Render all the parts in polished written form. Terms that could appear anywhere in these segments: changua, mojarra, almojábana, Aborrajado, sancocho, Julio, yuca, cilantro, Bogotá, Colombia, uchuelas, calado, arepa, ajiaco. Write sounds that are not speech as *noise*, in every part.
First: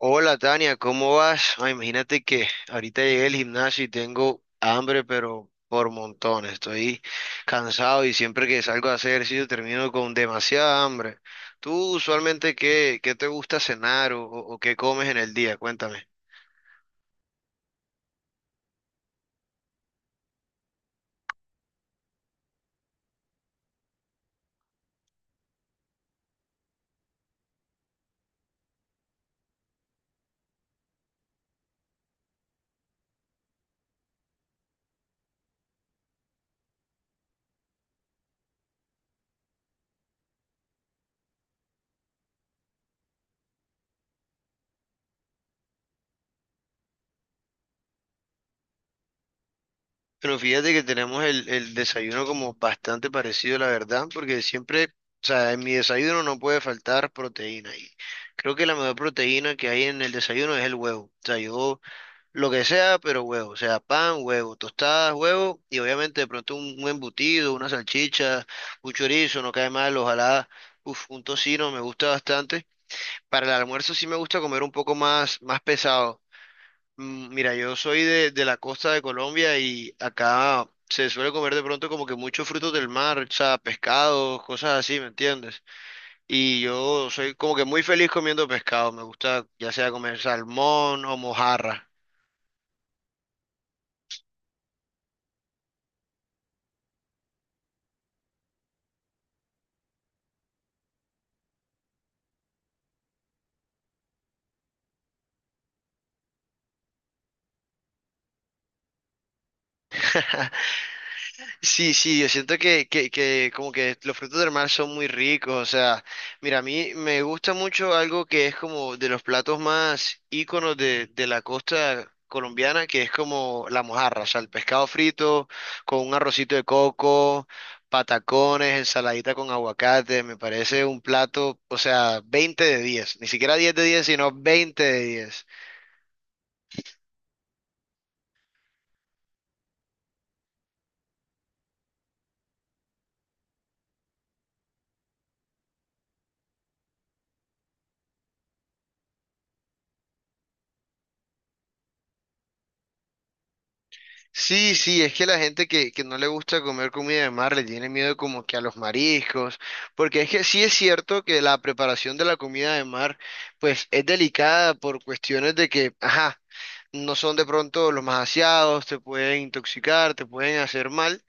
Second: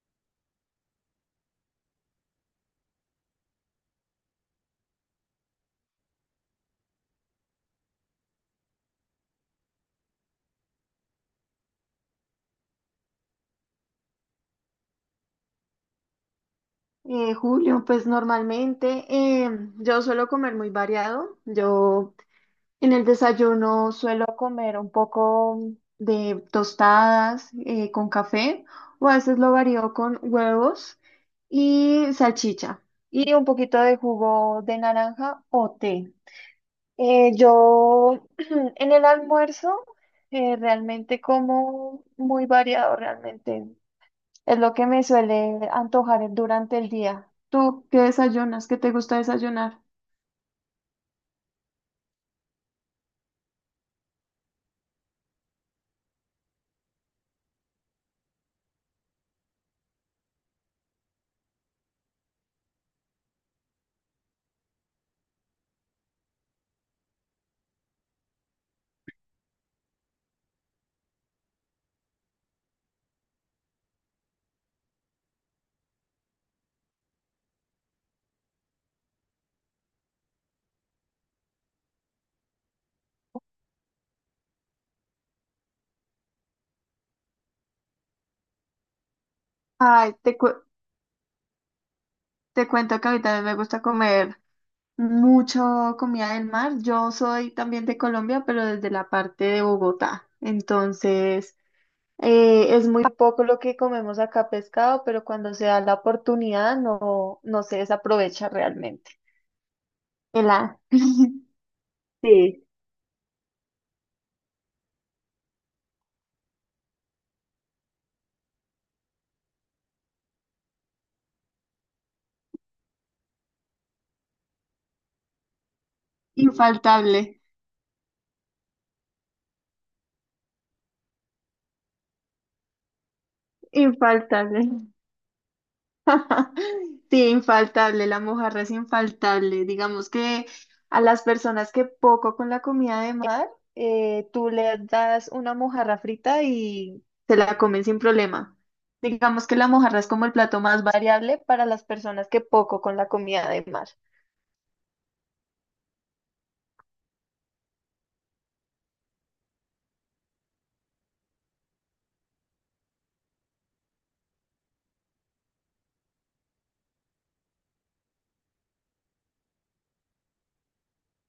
Hola Tania, ¿cómo vas? Ay, imagínate que ahorita llegué al gimnasio y tengo hambre, pero por montones. Estoy cansado y siempre que salgo a hacer ejercicio termino con demasiada hambre. ¿Tú usualmente qué te gusta cenar o qué comes en el día? Cuéntame. Julio, pues normalmente eh, yo suelo comer muy variado. Yo en el desayuno suelo comer un poco de tostadas con café, o a veces lo varío con huevos y salchicha y un poquito de jugo de naranja o té. Yo *clears throat* en el almuerzo realmente como muy variado realmente. Es lo que me suele antojar durante el día. ¿Tú qué desayunas? ¿Qué te gusta desayunar? Pero fíjate que tenemos el desayuno como bastante parecido, la verdad, porque siempre, o sea, en mi desayuno no puede faltar proteína y creo que la mejor proteína que hay en el desayuno es el huevo. O sea, yo lo que sea, pero huevo, o sea, pan, huevo, tostadas, huevo, y obviamente de pronto un embutido, una salchicha, un chorizo, no cae mal, ojalá, uf, un tocino, me gusta bastante. Para el almuerzo sí me gusta comer un poco más, más pesado. Mira, yo soy de la costa de Colombia y acá se suele comer de pronto como que muchos frutos del mar, o sea, pescados, cosas así, ¿me entiendes? Y yo soy como que muy feliz comiendo pescado, me gusta ya sea Ay, comer salmón o mojarra. te cuento que a mí también me gusta comer mucho comida del mar. Yo soy también de Colombia, pero desde la parte de Bogotá. Entonces, es muy poco lo que comemos acá pescado, pero cuando se da la oportunidad no se desaprovecha realmente. El *laughs* a- Sí, sí, yo siento Sí. que como que los frutos del mar son muy ricos, o sea, mira, a mí me gusta mucho algo que es como de los platos más íconos de la costa colombiana, que es como la mojarra, o sea, el pescado frito con un arrocito de Infaltable, coco, patacones, ensaladita con aguacate, me parece un plato, o sea, 20 de 10, ni siquiera 10 de 10, sino infaltable. 20 de 10. *laughs* Sí, infaltable, la mojarra es infaltable. Digamos que a las personas que poco con la comida de mar, tú le das una mojarra frita y se la comen sin problema. Digamos que la mojarra es como el plato más variable para las personas que poco con la comida de mar. Sí, sí, es que la gente que no le gusta comer comida de mar le tiene miedo como que a los mariscos, porque es que sí es cierto que la preparación de la comida de mar pues es delicada por cuestiones de que, ajá, no son de pronto los más aseados, te pueden intoxicar, te pueden hacer mal.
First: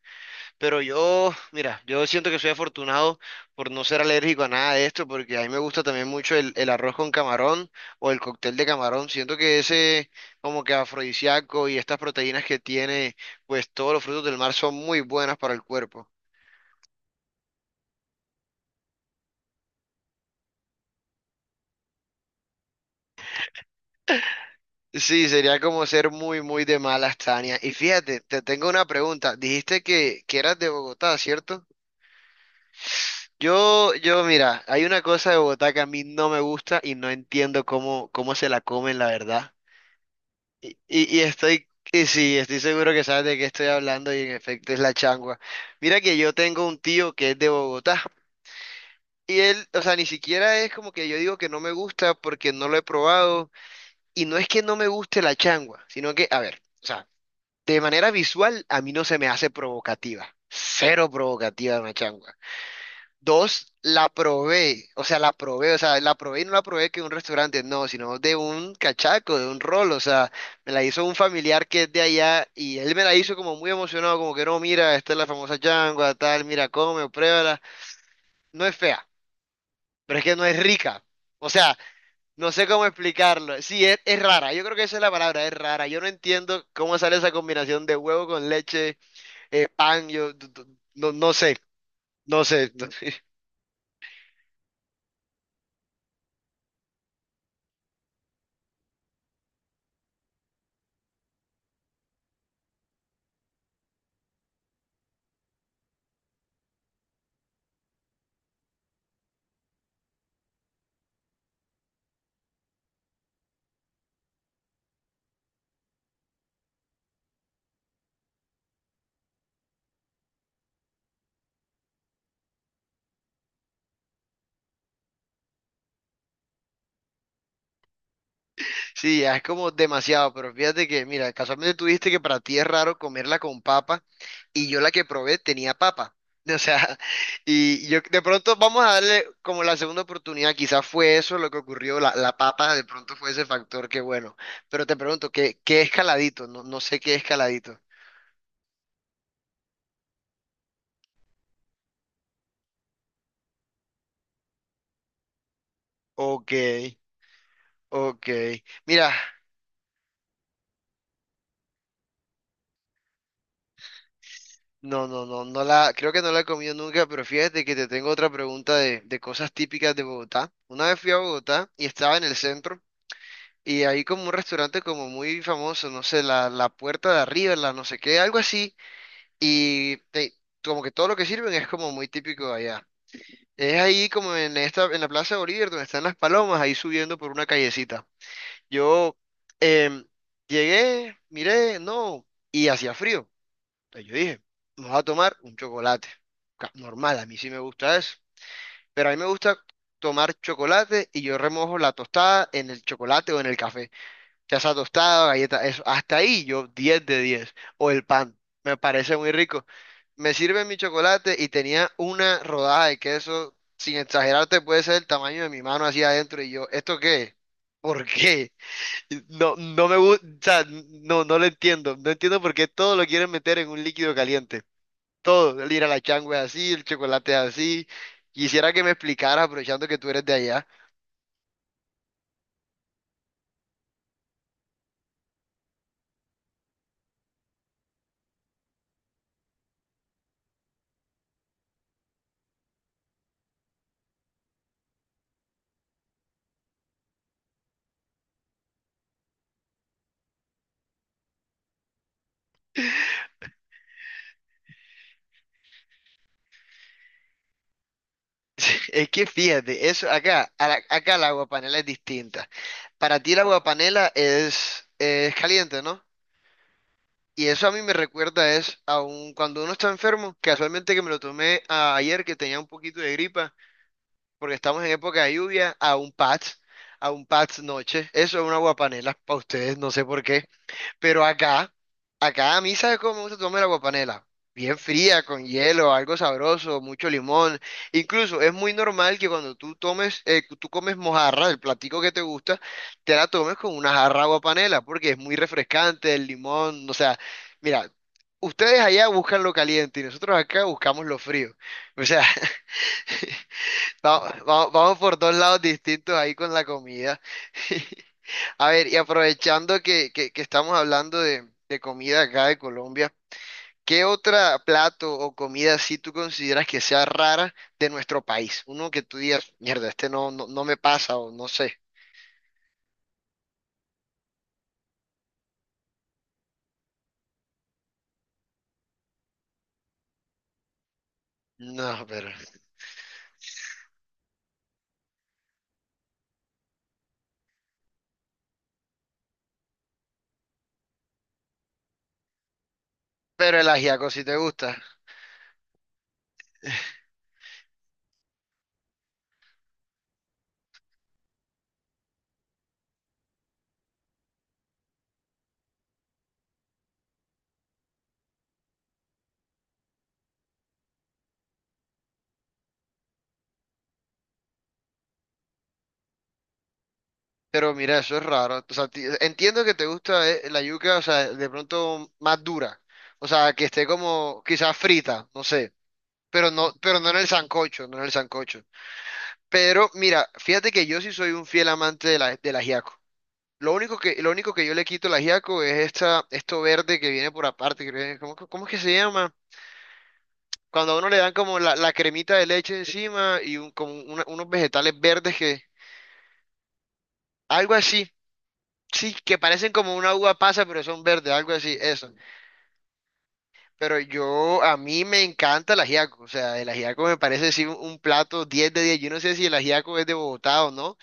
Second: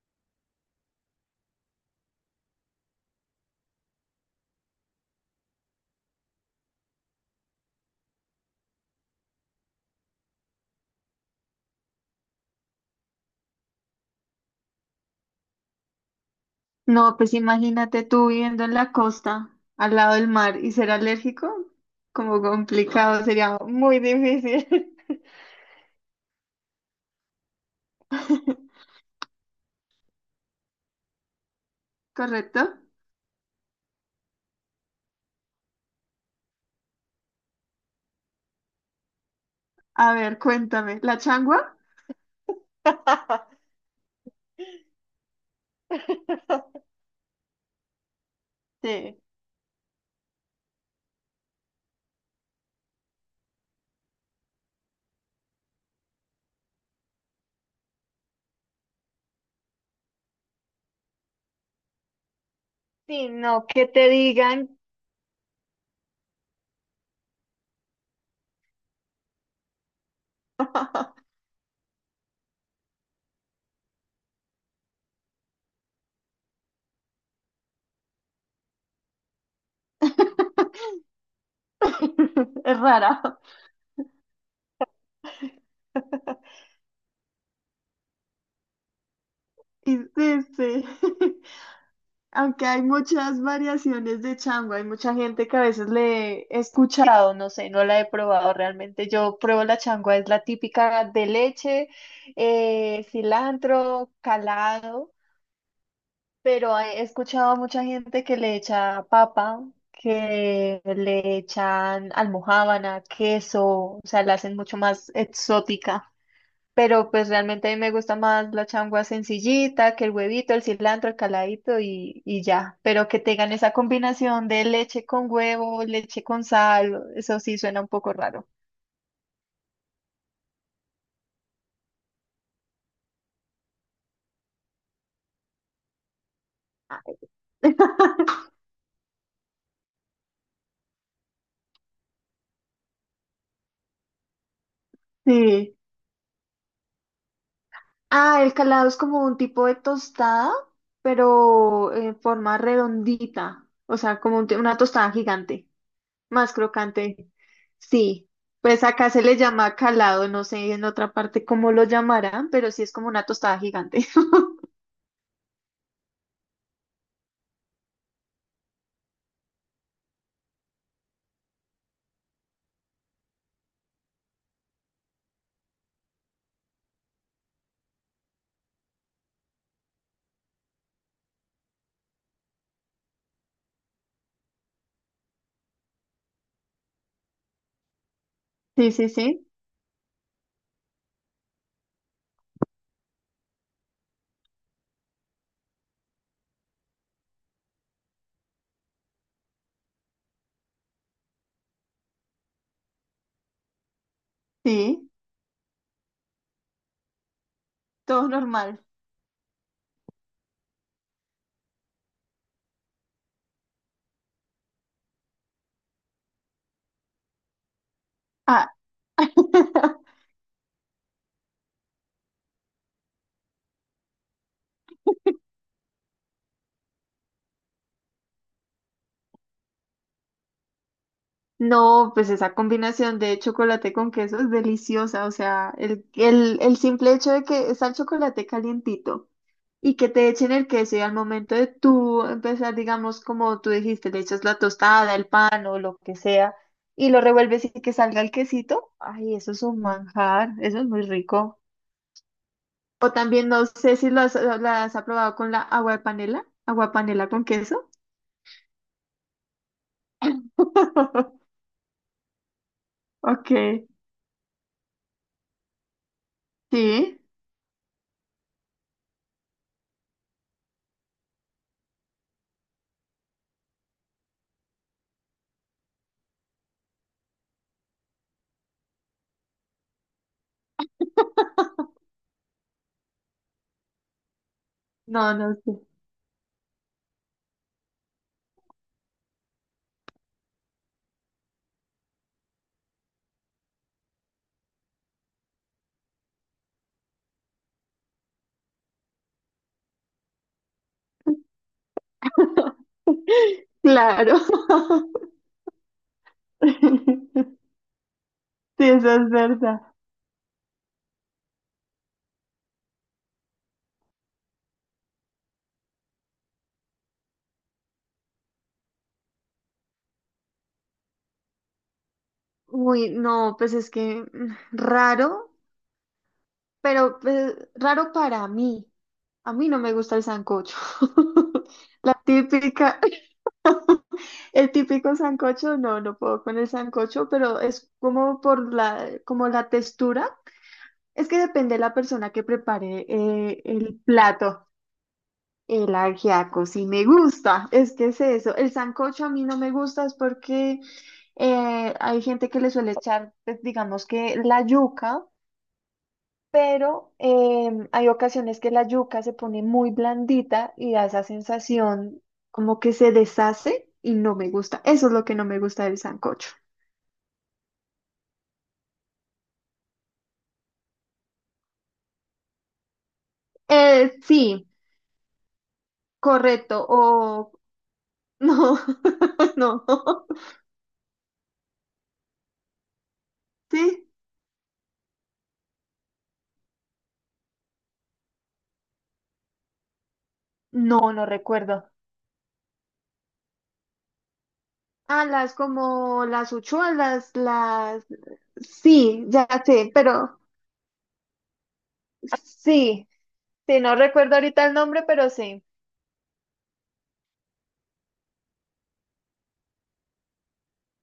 Pero yo, mira, yo siento que soy afortunado por no ser alérgico a nada de esto, porque a mí me gusta también mucho el arroz con camarón o el cóctel de camarón. Siento que ese como que afrodisíaco y estas proteínas que tiene, pues todos los frutos del mar son muy buenas para el cuerpo. No, pues imagínate tú viviendo en la costa, al lado del mar, y ser alérgico, como complicado, sería muy difícil. Sí, sería como ser muy, muy de malas, Tania. Y fíjate, te tengo una *laughs* pregunta. Dijiste que eras de Bogotá, ¿cierto? ¿Correcto? Yo, mira, hay una cosa de Bogotá que a mí no me gusta y no entiendo cómo se la comen, la verdad. A ver, Y, cuéntame, y- y ¿la estoy, changua? y sí, estoy seguro que sabes de qué estoy *laughs* hablando y en efecto es la changua. Mira que yo tengo un tío que es de Bogotá Sí, y él, o sea, ni siquiera es como que yo digo que no me gusta porque no lo he probado y no es que no me guste la changua, sino que, a ver, o sea, de manera visual a mí no se me hace provocativa, cero provocativa una changua. sí, no, Dos, que te la digan, probé, o sea, la probé, o sea, la probé y no la probé que de un restaurante, no, sino de un cachaco, de un rol, o sea, me la hizo un *laughs* familiar que es de allá y él me la hizo como muy emocionado, como que no, mira, esta es la famosa changua, tal, mira, come, pruébala. No es fea, pero es que no es rica, o sea, no sé es cómo rara. explicarlo. Sí, es rara, yo creo que esa es la palabra, es rara. Yo no entiendo cómo sale esa combinación de huevo con leche, y- pan, yo sí, d- d- sí. no, no *laughs* sé, no Aunque sé. hay muchas variaciones de chango, hay mucha gente que a veces le he escuchado, no sé, no la he probado realmente. Yo pruebo la changua, es la típica de leche, cilantro, calado. Pero he escuchado a mucha gente que le echa papa, que le echan almojábana, queso, o sea, la hacen mucho más exótica. Pero pues realmente a mí me gusta más la changua sencillita, que el huevito, el cilantro, el caladito, y ya. Pero que tengan esa combinación de leche con huevo, leche con sal, eso sí suena un poco raro. Sí, ya es como demasiado, pero fíjate que, mira, casualmente tú dijiste que para ti es raro comerla con papa y yo la que probé tenía papa. *laughs* O sea, y yo de *laughs* pronto vamos a darle como la segunda oportunidad, quizás fue eso lo que ocurrió, la papa de pronto fue ese factor que bueno, pero te pregunto, ¿qué, Sí. qué escaladito? No, no sé qué escaladito. Ah, el calado es como un tipo de tostada, pero en forma redondita, o sea, como un una tostada gigante, Ok, más crocante. ok. Sí, pues acá Mira, se le llama calado, no sé en otra parte cómo lo llamarán, pero sí es como una tostada gigante. *laughs* Creo que no la he comido nunca, pero fíjate que te tengo otra pregunta de cosas típicas de Bogotá. Una vez fui a Bogotá y estaba en el centro. Y hay como un restaurante como muy famoso, no sé, la puerta de arriba, la no sé qué, algo así. Y te- Como que todo lo que sirven es como muy típico de allá. Es ahí como en esta, en la Plaza Bolívar, donde están las palomas, ahí subiendo por una callecita. Sí, sí, Yo sí, em, llegué, miré, no, y hacía frío. Entonces yo dije, vamos a tomar un chocolate. Normal, a mí sí me gusta eso. Pero a mí me gusta tomar chocolate y yo remojo la tostada en el chocolate o en el café. Casa sí, tostada, galleta, eso. Hasta ahí yo 10 de diez. O el todo pan, me normal. parece muy rico. Me sirve mi chocolate y tenía una rodada de queso, sin exagerarte, puede ser el tamaño de mi mano hacia adentro. Y yo, ¿esto qué es? ¿Por qué? Ah. No, no me *laughs* gusta, o sea, no, no lo entiendo. No entiendo por qué todo lo quieren meter en un líquido caliente. Todo, el ir a la changua es así, el chocolate es así. Quisiera que me explicaras, aprovechando que tú eres de allá. No, pues esa combinación de chocolate con queso es deliciosa. O sea, el simple hecho de que está el chocolate calientito y que te echen el queso, y al momento de tú empezar, digamos, como tú dijiste, le echas la tostada, el pan o lo que sea, y lo revuelves y que salga el quesito, ay, eso es un manjar, eso es muy rico. O también no sé si lo has probado con la agua de panela con queso. *laughs* Es que fíjate, eso acá, acá el agua *laughs* panela es distinta. Para ti el Ok, agua panela es caliente, ¿no? sí, Y eso a mí me recuerda es a un, cuando uno está enfermo, casualmente que me lo tomé ayer que tenía un poquito de gripa, porque estamos en época de lluvia, a un patch noche. Eso es un agua panela para ustedes, no sé por qué. Pero acá, acá a mí, ¿sabes cómo me gusta tomarme la guapanela? Bien fría, no, con no sé. hielo, algo sabroso, mucho limón. Incluso es muy normal que cuando tú tomes, tú comes mojarra, el platico que te gusta, te la tomes con una jarra de guapanela, porque es muy refrescante, el limón, o sea, mira, ustedes allá buscan lo caliente y nosotros acá buscamos lo frío. O sea, *laughs* vamos, Claro. vamos por dos lados distintos ahí con la comida. *laughs* *laughs* A Sí, ver, y eso es aprovechando verdad. que estamos hablando de comida acá de Colombia, ¿qué otra plato o comida si tú consideras que sea rara de nuestro país? Uno que tú digas, mierda, este no, no, no me pasa o no sé. Uy, no, pues es que raro, pero pues, raro para mí. A mí no me gusta el sancocho. *laughs* No, La típica, *laughs* el típico sancocho, no, no puedo con el sancocho, pero es como por la, como la textura. Es que depende de la persona que prepare pero el el ajiaco sí te plato. gusta. El ajiaco sí me gusta, es que es eso. El sancocho a mí no me gusta es porque hay gente que le suele echar, pues, digamos que la yuca, pero hay ocasiones que la yuca se pone muy blandita y da esa sensación como que se deshace y no me gusta. Eso es lo que no me gusta del sancocho. Pero mira, eso es raro. O sea, entiendo que te gusta la yuca, o sea, de pronto más dura. O sea, que esté como Sí, quizás frita, no sé. Correcto. Pero no en el O sancocho, no en el *laughs* sancocho. no, *laughs* no, Pero mira, fíjate que yo sí soy un fiel amante de la, del ajiaco. Lo único sí, que, lo único que yo le quito al ajiaco es esta, esto verde que viene por aparte. ¿Cómo, cómo es que se llama? Cuando a uno no, le no dan como la, recuerdo. la cremita de leche encima y unos vegetales Ah, verdes las que... como las uchuelas, Algo las... así. Sí, Sí, que ya parecen sé, como una uva pero pasa, pero son verdes, algo así, eso. sí, sí, no Pero recuerdo yo, ahorita el a nombre, mí me pero sí, encanta el ajiaco. O sea, el ajiaco me parece sí un plato 10 de 10. Yo no sé si el ajiaco es de Bogotá o no.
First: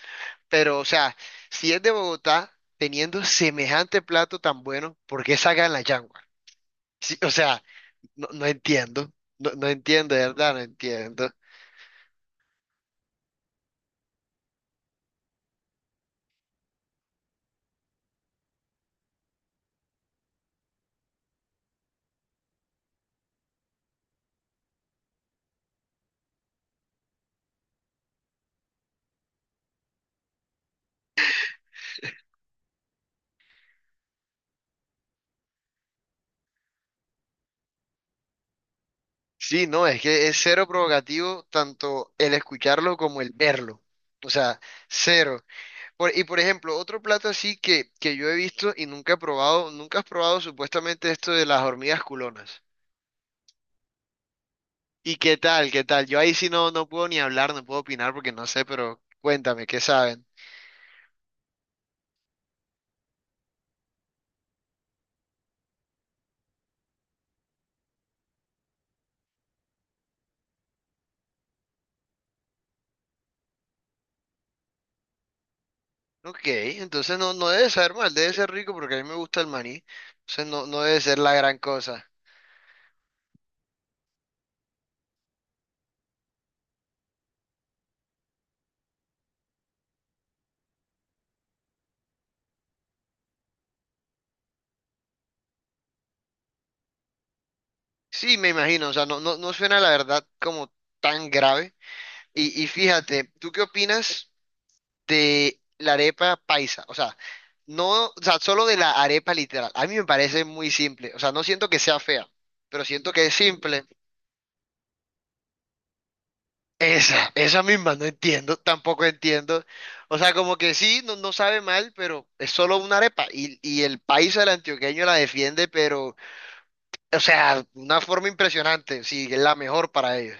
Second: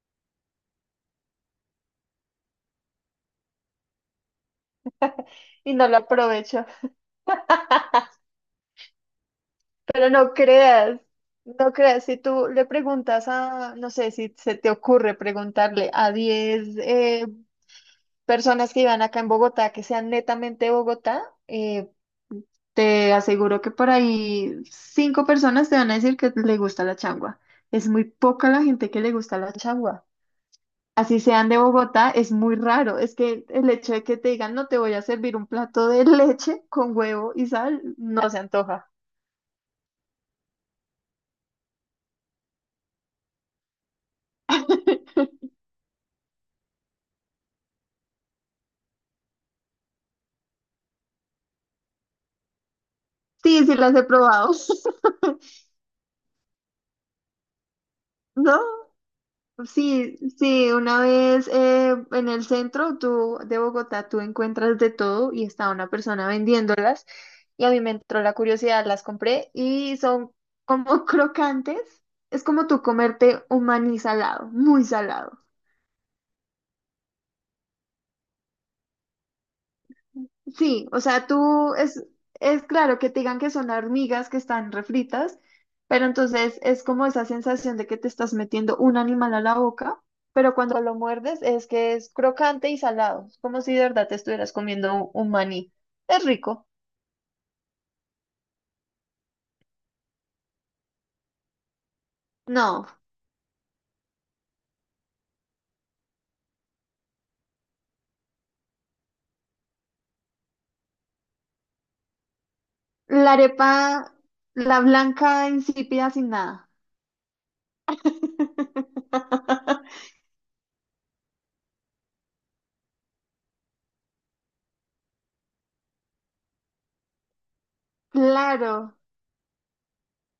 Pero, o sea, si es de Bogotá, teniendo semejante plato tan bueno, ¿por qué sacan y la no lo changua? aprovecho. Sí, o sea, no, no entiendo, no, no Pero entiendo, de no verdad, no creas, entiendo. no creas, si tú le preguntas a, no sé, si se te ocurre preguntarle a 10 personas que iban acá en Bogotá, que sean netamente de Bogotá, eh, te aseguro que por ahí cinco personas te van a decir que le gusta la changua. Es muy poca la gente que le gusta la changua. Así sean de Bogotá, es muy raro. Es que el hecho de que te digan, no te voy a servir un plato de *laughs* leche con huevo y sal, no se antoja. Sí, no, es que es cero provocativo tanto el escucharlo como el verlo. O sea, cero. Y por ejemplo, otro plato así que yo he visto y nunca he probado, nunca has probado supuestamente esto de las hormigas culonas. Sí, sí las he probado. ¿Y *laughs* qué tal? ¿Qué tal? Yo ahí sí no, no puedo ni hablar, no puedo opinar porque no No, sé, pero cuéntame, ¿qué sí, saben? sí, una vez en el centro, tú, de Bogotá tú encuentras de todo, y estaba una persona vendiéndolas y a mí me entró la curiosidad, las compré, y son como *laughs* crocantes. Es como tú comerte un maní salado, muy salado. Ok, entonces no, no debe saber mal, debe ser rico porque a mí me gusta el maní. Entonces no, no Sí, debe o ser sea, la gran cosa. Es claro que te digan que son hormigas que están refritas, pero entonces es como esa sensación de que te estás metiendo un animal a la boca, pero cuando lo muerdes es que es crocante y salado, es como si de verdad te estuvieras comiendo un maní. Es rico. Sí, me imagino, o sea, no, no, no suena la verdad como tan grave. Y No, fíjate, ¿tú qué opinas de la arepa paisa? O sea, no, o sea, solo de la arepa literal. A mí me parece muy simple, o sea, no siento que sea fea, pero siento que es la arepa, simple. la blanca, insípida, sin nada. Esa misma, no entiendo, tampoco entiendo. *laughs* O sea, como que sí, no, no sabe mal, pero es solo una arepa. Y el país del antioqueño la defiende, pero, o sea, una forma Claro. impresionante, sí, es la mejor para ellos.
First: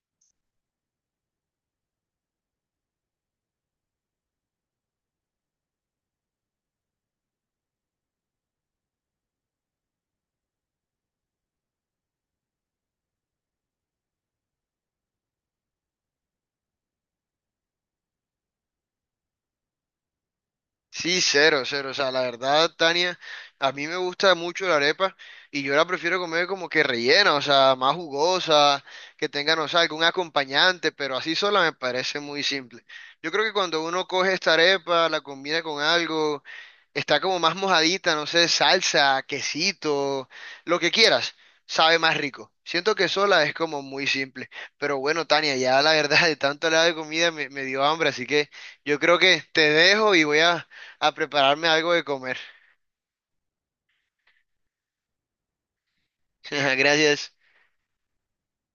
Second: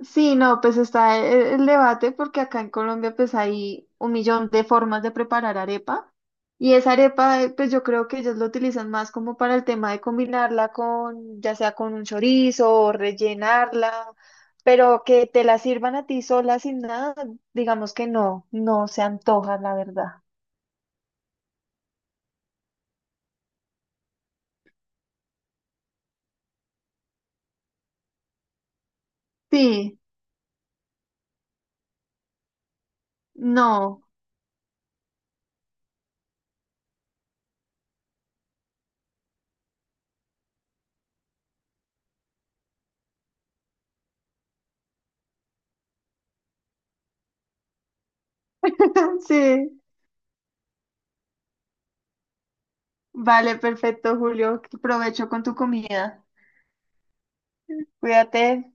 Sí, no, pues está el debate, porque acá en Colombia pues hay un millón de formas de preparar arepa, y esa arepa pues yo creo que ellos lo utilizan más como para el tema de combinarla con, ya sea con un chorizo, o rellenarla, pero que te la sirvan a ti sola sin nada, digamos que no, no se antoja la verdad. Sí, cero, cero. O sea, la verdad, Tania, a mí me gusta mucho la arepa y yo la prefiero comer como que rellena, o sea, más jugosa, que tenga, no sé, Sí, algún acompañante, pero así sola me parece muy simple. Yo creo que cuando no, uno coge esta arepa, la combina con algo, está como más mojadita, no sé, salsa, quesito, lo que quieras, sabe más rico. Siento que sola es como muy simple. Pero bueno, Tania, ya la verdad, de tanto hablar de comida me, me dio hambre, así que... Yo creo *laughs* que te sí, dejo y voy a prepararme algo de comer. vale, perfecto Julio, provecho con tu comida, *laughs* Gracias. cuídate.